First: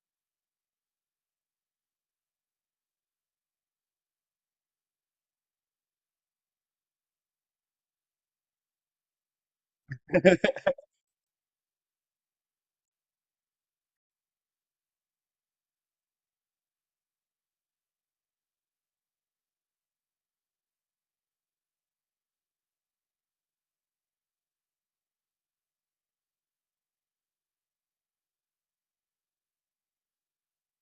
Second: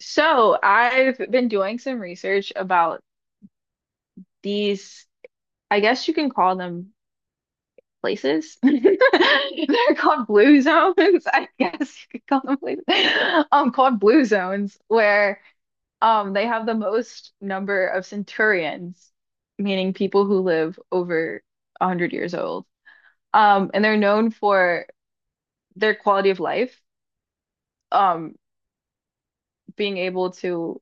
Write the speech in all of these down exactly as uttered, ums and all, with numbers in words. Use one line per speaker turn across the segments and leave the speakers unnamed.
So I've been doing some research about these, I guess you can call them places. They're called blue zones. I guess you could call them places. Um, called blue zones, where um they have the most number of centurions, meaning people who live over one hundred years old. Um, and they're known for their quality of life, um, being able to,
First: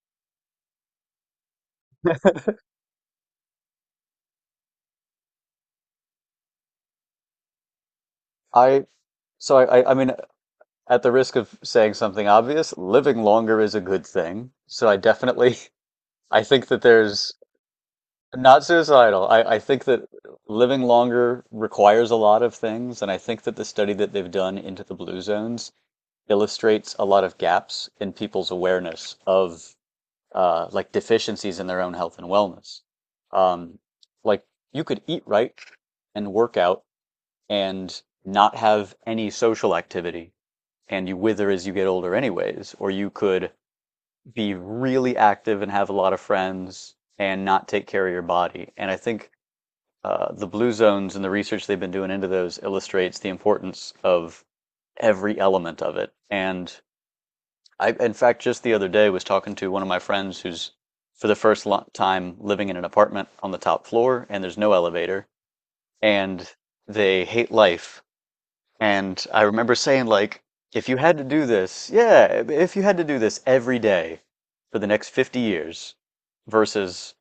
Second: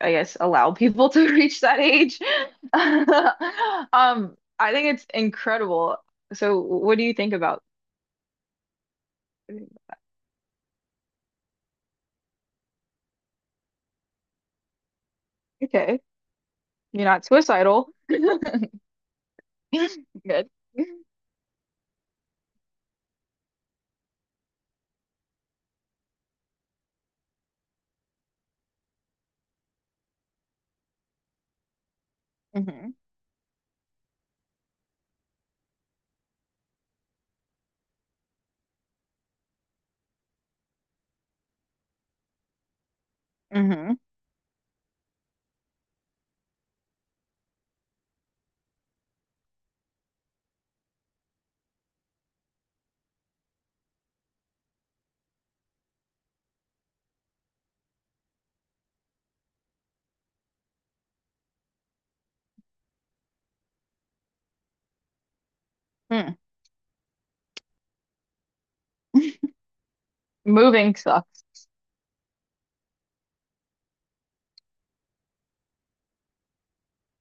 I guess, allow people to reach that age. Um, I think it's incredible. So what do you think about?
I so I, I I mean at the risk of saying something obvious, living longer is a good thing. So I definitely
Okay,
I think that
you're not
there's
suicidal.
not suicidal. I, I think that
Good.
living longer requires a lot of things, and I think that the study that they've done into the blue zones illustrates a lot of gaps in people's awareness of uh, like deficiencies in their own health and wellness.
hmm
Um, like you could eat right and work out and not have any social activity and you wither as you get older, anyways, or you could
hmm
be really active and have a lot of friends and not take care of your body. And I think uh, the blue zones and the research they've been doing into those illustrates the importance of every element of it. And I in fact, just the other day was talking to one of my friends who's for the first time living in an apartment on the top floor, and there's no elevator,
hmm
and they hate life. And I remember saying, like, if you
Moving
had to
sucks.
do this, yeah, if you had to do this every day for the next fifty years versus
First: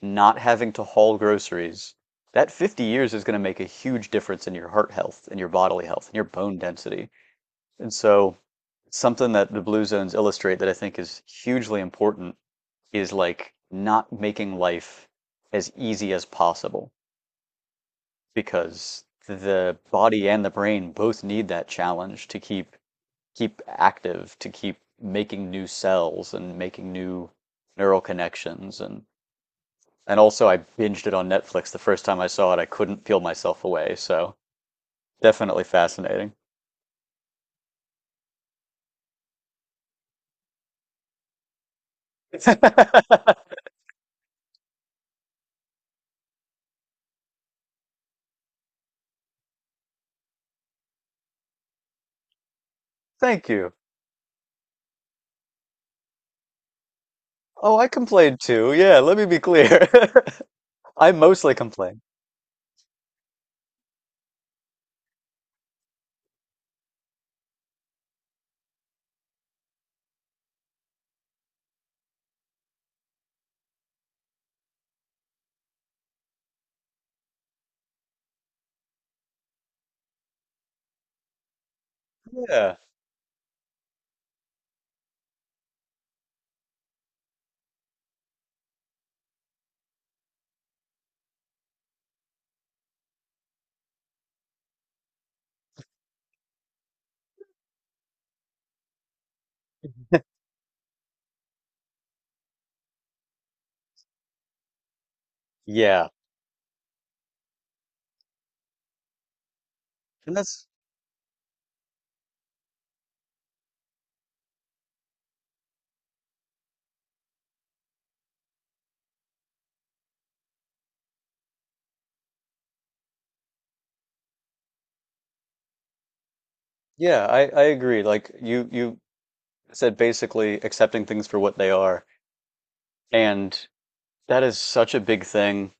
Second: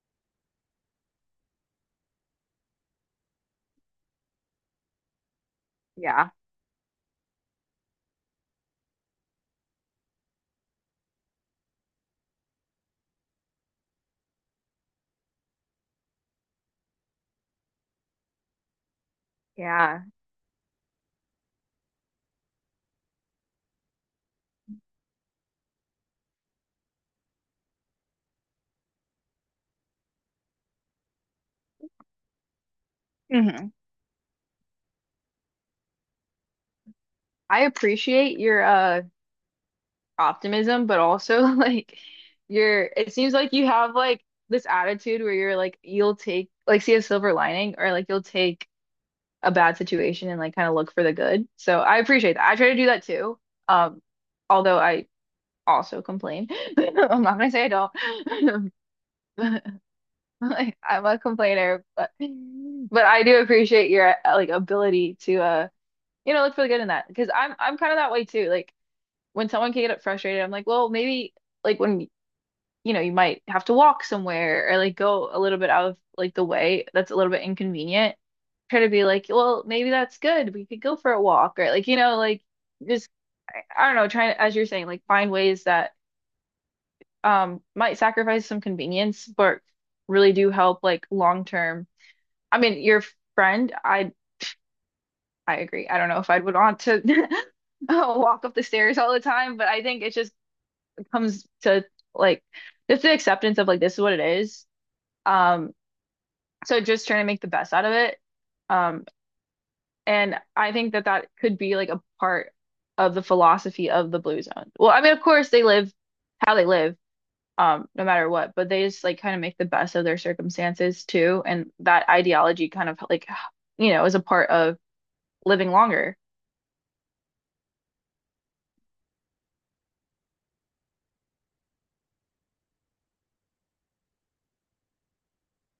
not having to haul groceries, that fifty years is going to make a huge difference in your heart health, in your bodily health, in your
Yeah,
bone density. And so, something that the Blue Zones illustrate that I think is hugely important is like not making life as easy as possible, because the
yeah.
body and the brain both need that challenge to keep keep active, to keep making new cells and making new neural connections. And and also, I binged it on Netflix the first time I saw it. I couldn't peel myself
hmm
away, so definitely fascinating.
I appreciate your uh optimism, but also, like, your it seems like you have like this attitude where you're like, you'll take, like, see a silver lining, or like you'll take a bad situation and like kind of look for the good. So I appreciate that. I try to do that too.
Thank you.
Um, although I also complain. I'm not gonna say I
Oh, I complained
don't.
too. Yeah, let me be clear.
Like, I'm
I
a
mostly
complainer,
complain.
but but I do appreciate your uh, like, ability to uh you know look for the good in that, because I'm I'm kind of that way too. Like, when someone can get frustrated, I'm like, well, maybe, like, when you know, you might have to walk somewhere, or like go a little bit out of like the way that's a little bit inconvenient. Try to be like, well, maybe that's good. We could go for a walk, or like, you know, like,
Yeah.
just, I, I don't know, trying to, as you're saying, like find ways that um might sacrifice some convenience, but really do help like long term. I mean, your friend, I I agree. I don't know if I'd would want to walk up the stairs all the time, but I think it just comes to, like, just the acceptance of like this is what it is. Um,
Yeah.
so just trying to make the best out of it, um
And
and
that's
I think that that could be like a part of the philosophy of the blue zone. Well, I mean, of course they live how they live, um no matter what, but they just like kind of make the best of their circumstances too, and that ideology kind of like you know is a part of living longer.
yeah, I I agree. Like, you you said, basically accepting things for what they are, and that is such a big thing.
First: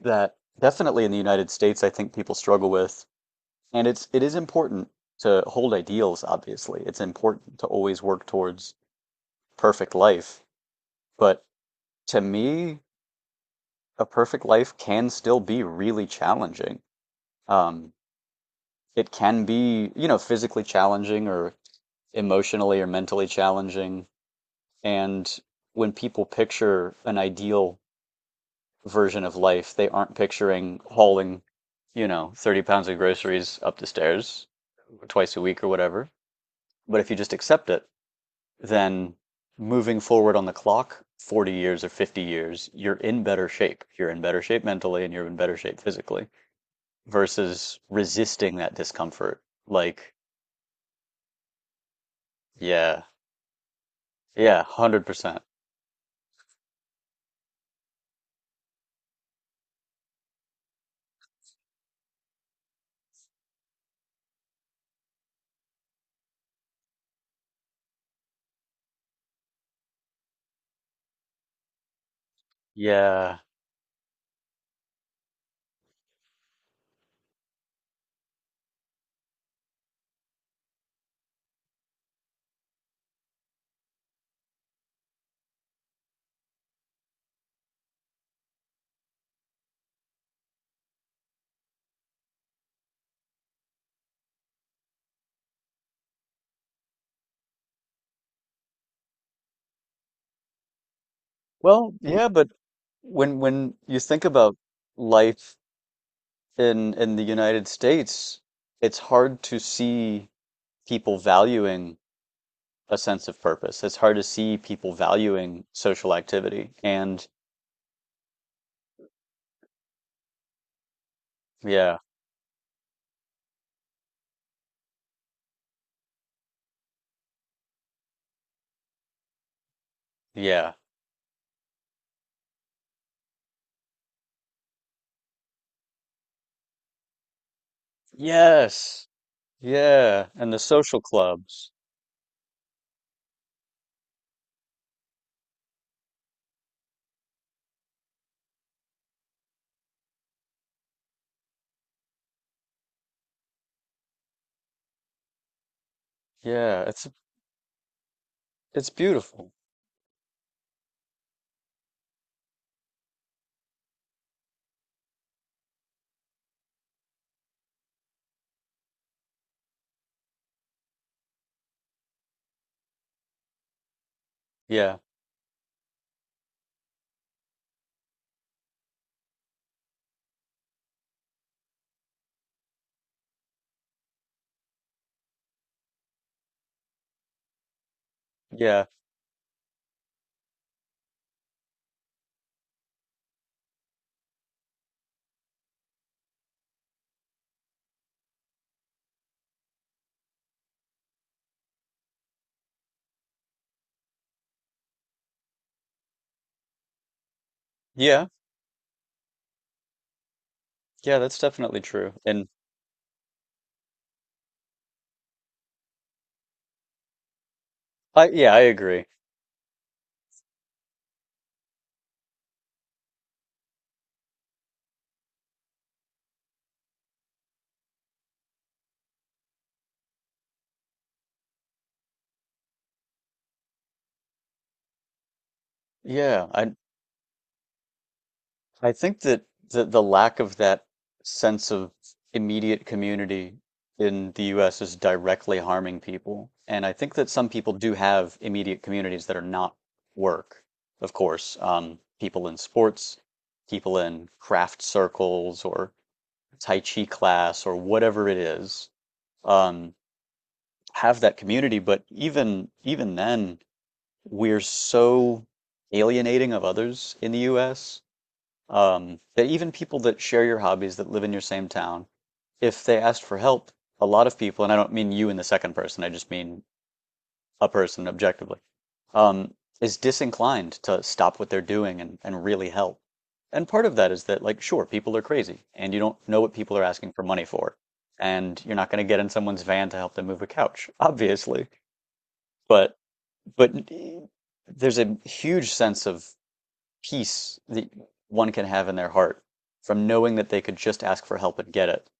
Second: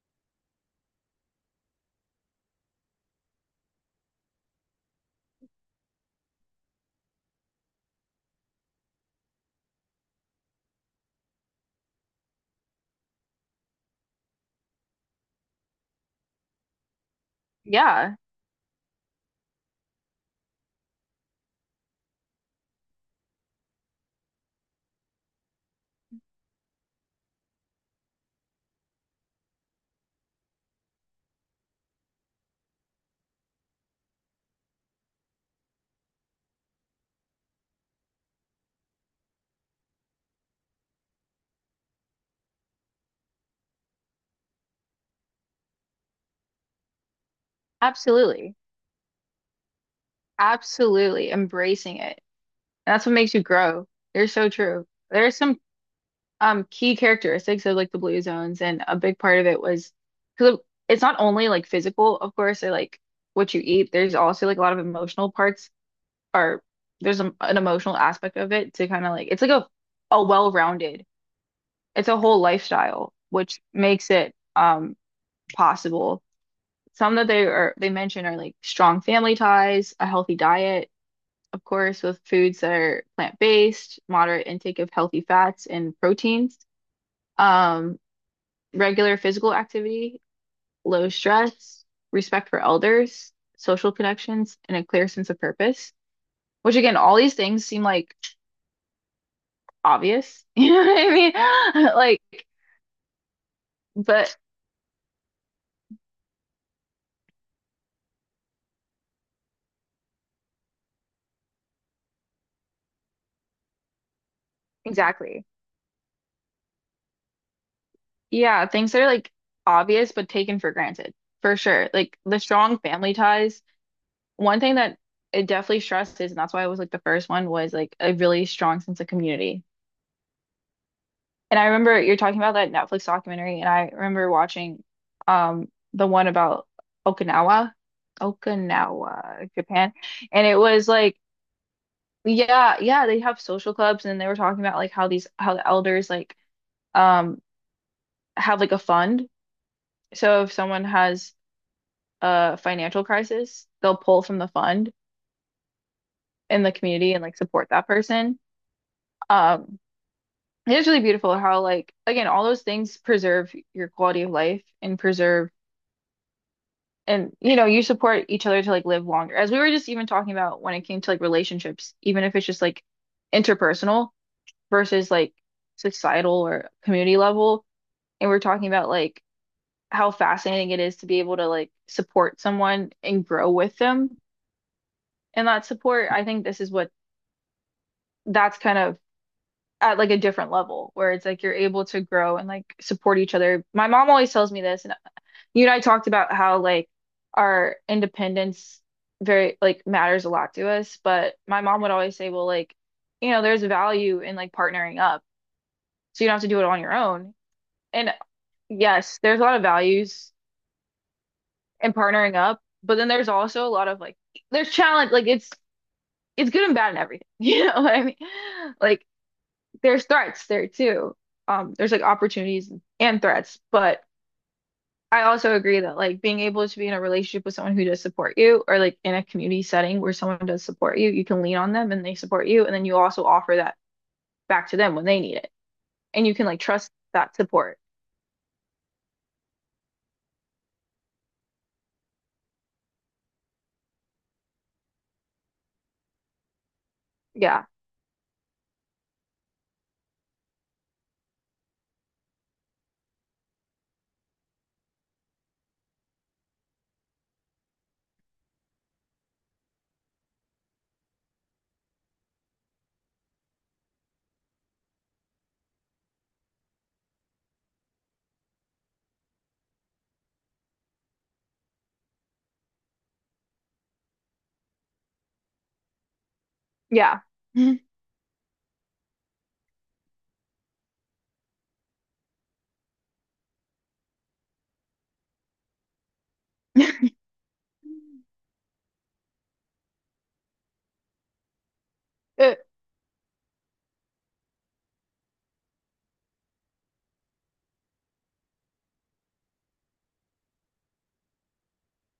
That definitely in the United States, I think people struggle with. And it's it is important to hold ideals, obviously. It's important to always work towards perfect life. But to me, a perfect life can still be really challenging. Um,
Yeah,
it can be, you know, physically challenging or emotionally or mentally challenging. And when people picture an ideal version of life, they aren't picturing hauling, you know, thirty pounds of groceries up the stairs twice a week or whatever. But if you just accept it, then moving forward on the clock, forty years or fifty years, you're in better shape. You're in better shape mentally and you're in better shape physically versus
absolutely.
resisting that discomfort. Like,
Absolutely embracing it, and
yeah,
that's what makes you grow. You're so
yeah,
true. There's
one hundred percent.
some um key characteristics of like the blue zones, and a big part of it was because it's not only like physical of course, or like what you eat. There's also like a lot of emotional parts are there's a, an emotional aspect of it, to kind of like, it's like a a well-rounded, it's a whole lifestyle
Yeah.
which makes it um possible. Some that they are, they mention are like strong family ties, a healthy diet of course with foods that are plant-based, moderate intake of healthy fats and proteins, um regular physical activity, low stress, respect for elders, social connections, and a clear sense of purpose. Which, again, all these things seem like obvious. You know what I mean?
Well,
Like,
yeah, but when when you think
but
about life in in the United States, it's hard to see people valuing a sense of purpose. It's hard to see people
exactly.
valuing social activity. And
Yeah, things that are like obvious but taken for granted, for sure.
yeah,
Like the strong family ties. One thing that it definitely stresses, and that's why it was like the first one, was like a really strong sense of community.
yeah.
And I remember you're talking about that Netflix documentary, and I remember watching um the one about Okinawa,
Yes.
Okinawa, Japan.
Yeah,
And
and
it
the
was
social
like,
clubs.
yeah, yeah, they have social clubs, and they were talking about like how these, how the elders like um have like a fund. So if someone has a financial crisis, they'll pull from the fund in the
Yeah, it's
community and like support that person.
it's beautiful.
Um It is really beautiful how, like, again, all those things preserve your quality of life and preserve, and you know you support each other to like live longer, as we were just even talking about when it came to like relationships. Even if it's just like interpersonal
Yeah.
versus like societal or community level, and we're talking about like how fascinating it is to be able to like support someone and grow with them, and that support, I think this is what, that's kind
Yeah.
of at like a different level where it's like you're able to grow and like support each other. My mom always tells me this, and you and I talked about how like our independence, very like matters a lot to us, but my mom would always say, well, like, you know, there's value in like partnering up. So you don't have to do it on your own. And
Yeah.
yes, there's a lot of values
Yeah, that's definitely
in
true.
partnering
And
up, but then there's also a lot of like, there's challenge, like, it's it's good and bad and everything. You know what I mean?
I yeah, I agree.
Like, there's threats there too. Um, there's like opportunities and threats, but I also agree that like being able to be in a relationship with someone who does support you, or like in a community setting where someone does support you, you can lean on them and they support you, and then you also offer that back to them when they need it. And you can
Yeah,
like
I
trust that support.
I think that the, the lack of that sense of immediate community in the U S is directly harming people. And I think that some
Yeah.
people do have immediate communities that are not work, of course. Um, people in sports, people in craft circles or Tai Chi class or whatever it is, um, have that community. But even even then, we're so alienating of others in the U S, um, that even people that share your hobbies that live in your same town, if they asked for help, a lot of people, and I don't mean you in the second person, I just mean
Yeah.
a person objectively, um, is disinclined to stop what they're doing and, and really help. And part of that is that, like, sure, people are crazy and you don't know what people are asking for money for. And you're not going to get in someone's van to help them move a couch, obviously.
It-
But, but there's a huge sense of peace that one can have in their heart from knowing that they could just ask for help and get it,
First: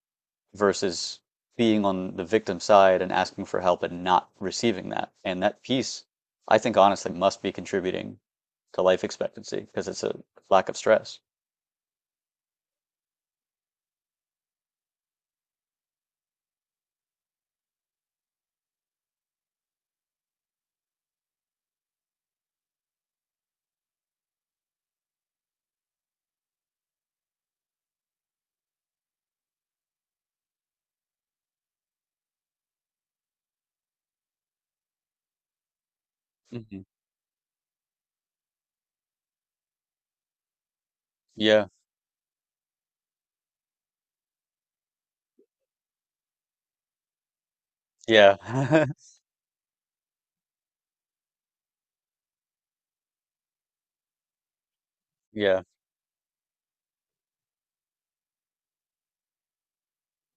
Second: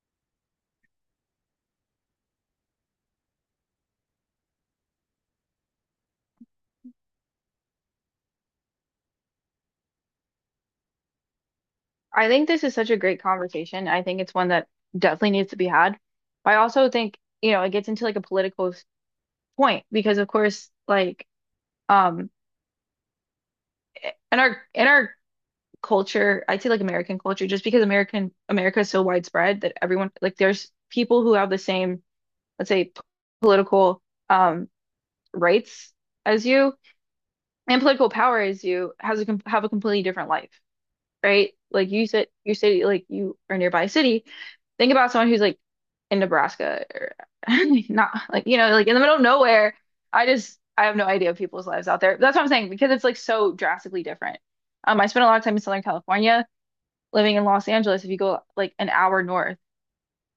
versus being on the victim side and asking for help and not receiving that. And that peace, I think honestly, must be contributing to life expectancy because it's a lack of stress.
I think this is such a great conversation. I think it's one that definitely needs to be had. I also think, you know, it gets into like a political s- point, because of course like um in our, in our culture, I'd say like American culture, just because American, America is so widespread that everyone like, there's people who have the same, let's say, p- political um rights as you
Hmm.
and political power as you, has a com, have a completely different life, right?
Yeah.
Like you said, you say like you are nearby a city. Think about someone who's like in Nebraska, or not,
Yeah.
like, you know, like in the middle of nowhere. I just, I have no idea of people's lives out there. That's what I'm saying, because it's like so drastically different. Um, I spent a lot of time in
Yeah.
Southern California, living in Los Angeles. If you go like an hour north,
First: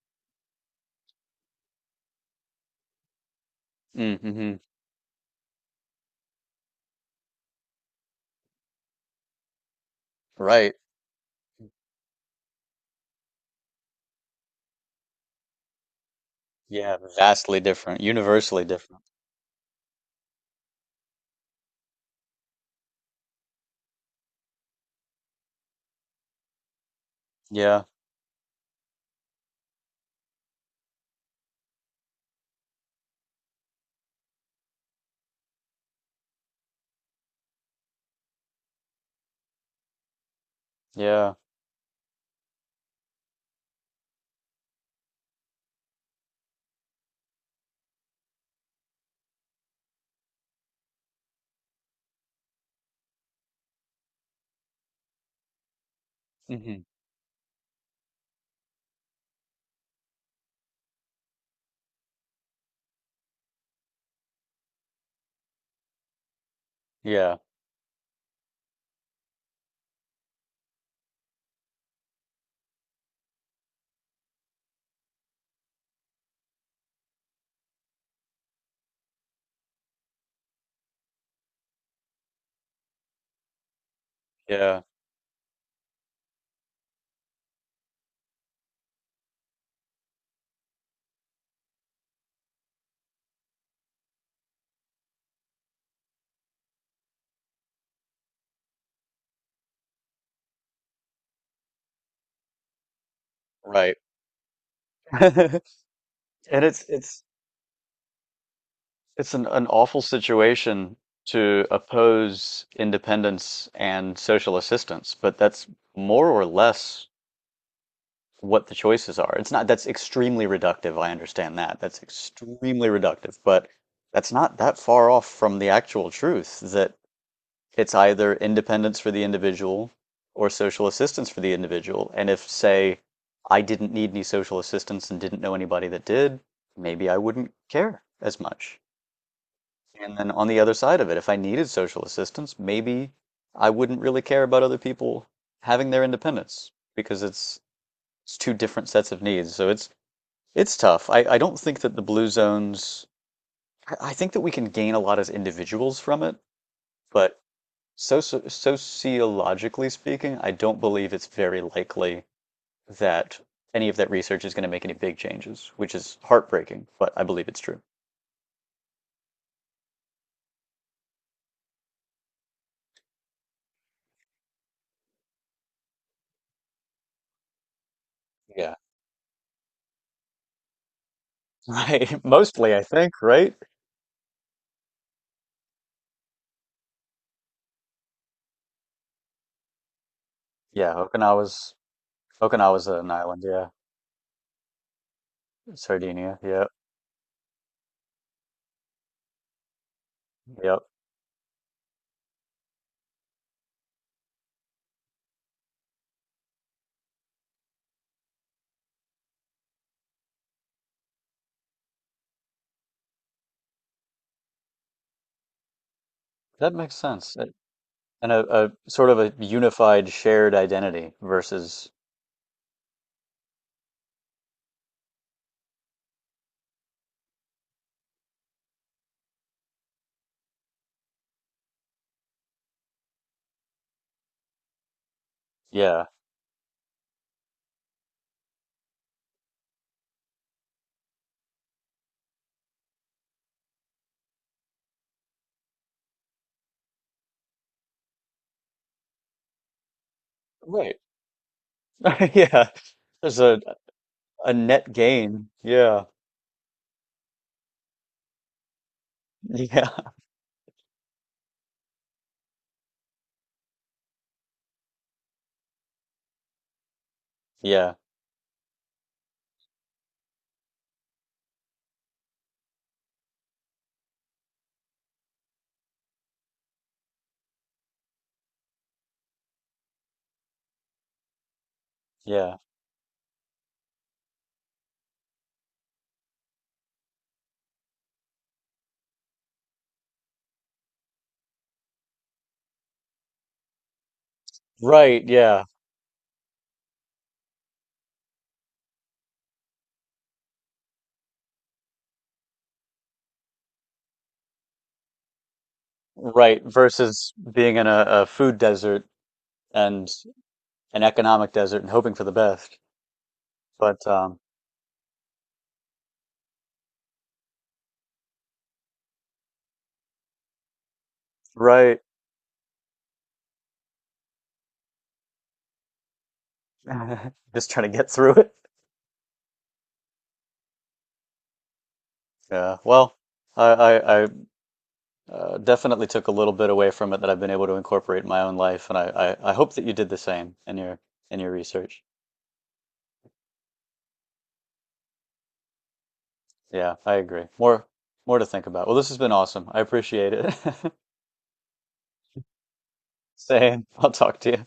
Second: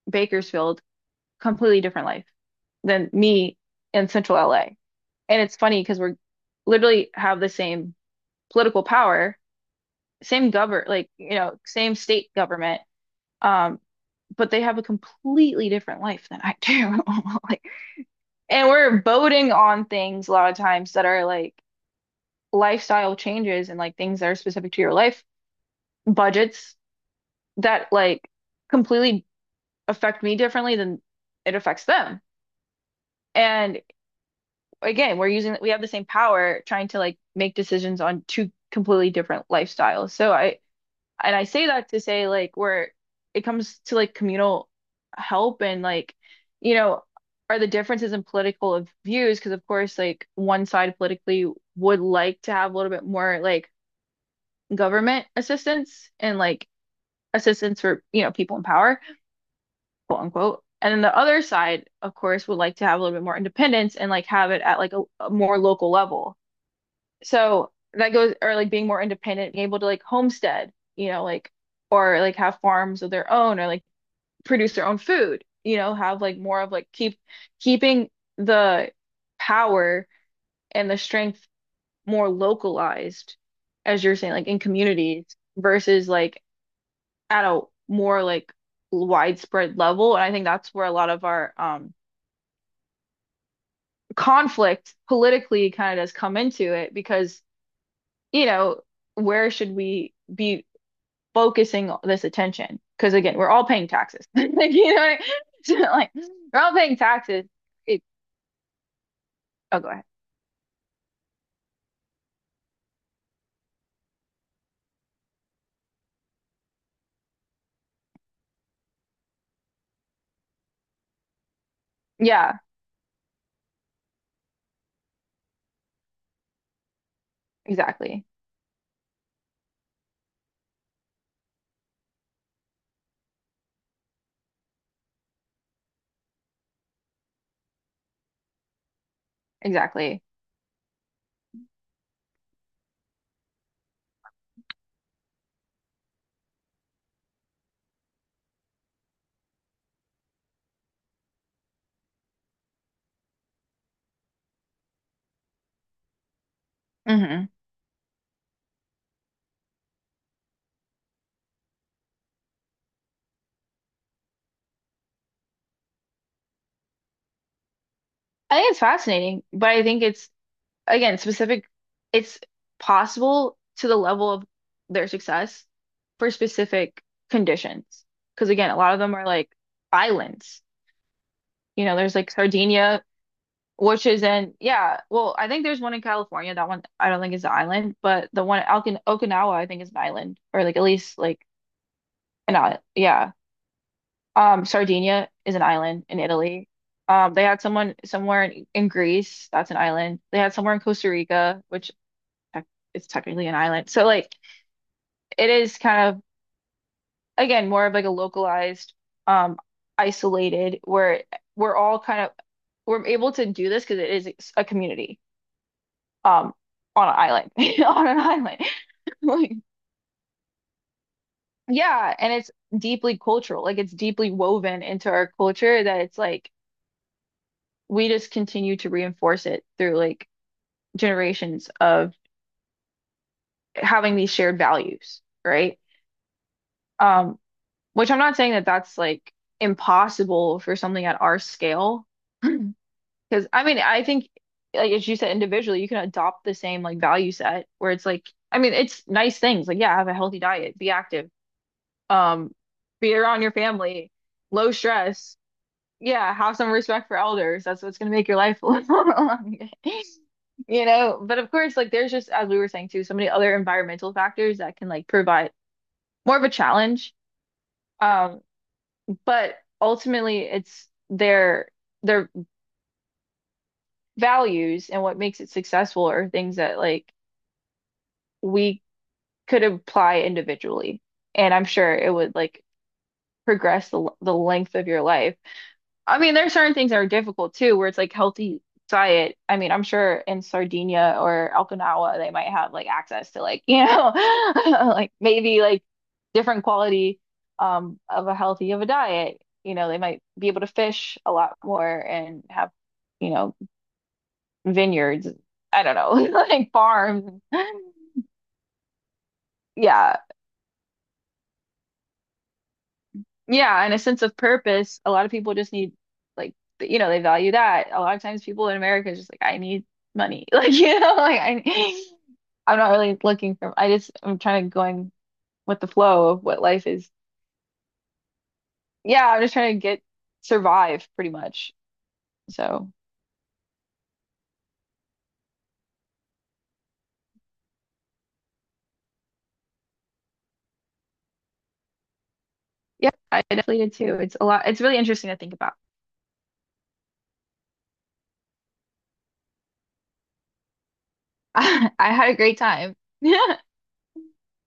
Bakersfield, completely different life than me in central
Mm-hmm.
L A. And it's funny because we're literally have the same political power, same
Right.
govern, like, you know, same state government. Um, but they have a completely different life than I
Yeah.
do.
Vastly
Like,
different, universally
and
different.
we're voting on things a lot of times that are like lifestyle changes and like things that are specific to your life, budgets,
Yeah.
that like completely affect me differently than it affects them. And again, we're using, we have the same power trying to like make decisions on two completely different lifestyles. So I,
Yeah.
and I say that to say like where it comes to like communal help and like, you know, are the differences in political of views, because of course like one side politically would like to have a little bit more like government assistance, and like
Hmm.
assistance for you know people in power, quote unquote. And then the other side, of course, would like to have a little bit more independence and like have it at like a, a more local level.
Yeah.
So that goes, or like being more independent, being able to like homestead, you know, like, or like have farms of their own, or like produce their own food, you know, have like more of like keep, keeping the power and the strength more localized, as you're saying, like in
Yeah.
communities versus like at a more like widespread level. And I think that's where a lot of our um conflict politically kind of does come into it, because, you know, where should we be focusing this attention? Because again, we're all paying
Right.
taxes. Like, you know, what I- mean? So, like, we're
And
all
it's
paying
it's
taxes. It,
it's an, an
oh, go
awful
ahead.
situation to oppose independence and social assistance, but that's more or less what the choices are. It's not, that's extremely reductive. I understand that. That's
Yeah,
extremely reductive, but that's not that far off from the actual truth that it's
exactly.
either independence for the individual or social assistance for the individual. And if, say, I didn't need any social assistance and didn't know anybody that did, maybe I wouldn't care as much. And
Exactly.
then on the other side of it, if I needed social assistance, maybe I wouldn't really care about other people having their independence, because it's it's two different sets of needs. So it's it's tough. I, I don't think that the blue zones, I, I think that we can gain a lot as individuals from it, but
hmm
soci sociologically speaking, I don't believe it's very likely that any of that research is going to make any big changes, which is heartbreaking, but I believe it's true.
I think it's fascinating, but I think it's, again, specific. It's possible to the level of their success for specific conditions. Because again,
Yeah.
a lot of them are like islands. You know, there's
Right.
like
Mostly, I
Sardinia,
think, right?
which is in, yeah, well, I think there's one in California. That one I don't think is an island, but the one in Okin, Okinawa, I think, is an island, or like at
Yeah,
least like
Okinawa's
an island.
Okinawa's an
Yeah.
island, yeah.
Um, Sardinia is an island in
Sardinia,
Italy.
yep,
Um, they had someone somewhere in, in Greece, that's an island. They had somewhere
yep.
in Costa Rica, which tec, is technically an island. So like, it is kind of, again, more of like a localized, um, isolated, where we're all kind of, we're able to do this because it is a community. um
That makes
on an
sense.
island
It-
on an
And a,
island.
a sort of a
Like,
unified shared identity versus,
yeah, and it's deeply cultural, like it's deeply woven into our culture, that it's like we just continue to reinforce it through like generations of having these shared values, right?
yeah,
um which I'm not saying that that's like impossible for something at our scale, because I mean I think like as you said, individually you can adopt the same like value set, where it's like, I mean, it's nice things like, yeah, have a healthy diet, be
right.
active. Um,
Yeah.
be
There's
around your
a
family,
a
low
net
stress.
gain. Yeah.
Yeah, have some respect for elders. That's what's gonna make your life a little longer.
Yeah.
You know, but of course, like there's, just as we were saying too, so many other environmental factors that can like provide more of a challenge.
Yeah.
Um, but ultimately it's their their values and what makes it successful are things that like we could apply individually. And I'm sure it would
Yeah.
like progress the the length of your life. I mean, there's certain things that are difficult too, where it's like healthy diet. I mean, I'm sure in Sardinia or Okinawa, they might have like access to like, you know, like
Right,
maybe
yeah.
like different quality um of a healthy, of a diet. You know, they might be able to fish a lot more and have, you know, vineyards. I don't know,
Right.
like
Versus
farms.
being in a, a food desert and
Yeah.
an economic desert and hoping for the best.
Yeah, and a
But
sense of
um
purpose. A lot of people just need, like, th- you know, they value that. A lot of times people in America is just like, I need money. Like, you know, like, I,
right.
I'm not really looking for, I just, I'm trying to going with the flow of what life is.
Just trying to get through it.
Yeah, I'm just trying to get, survive pretty much.
Yeah.
So,
Well, I, I, I Uh, definitely took a little bit away from it that I've been able to incorporate in my own life, and I, I, I hope that you did the same in your in your research.
yeah, I definitely did too. It's a lot, it's really interesting to think about.
Yeah, I agree. More more to think about. Well, this has been awesome. I appreciate it.
I had a great time.
Same. I'll talk to you.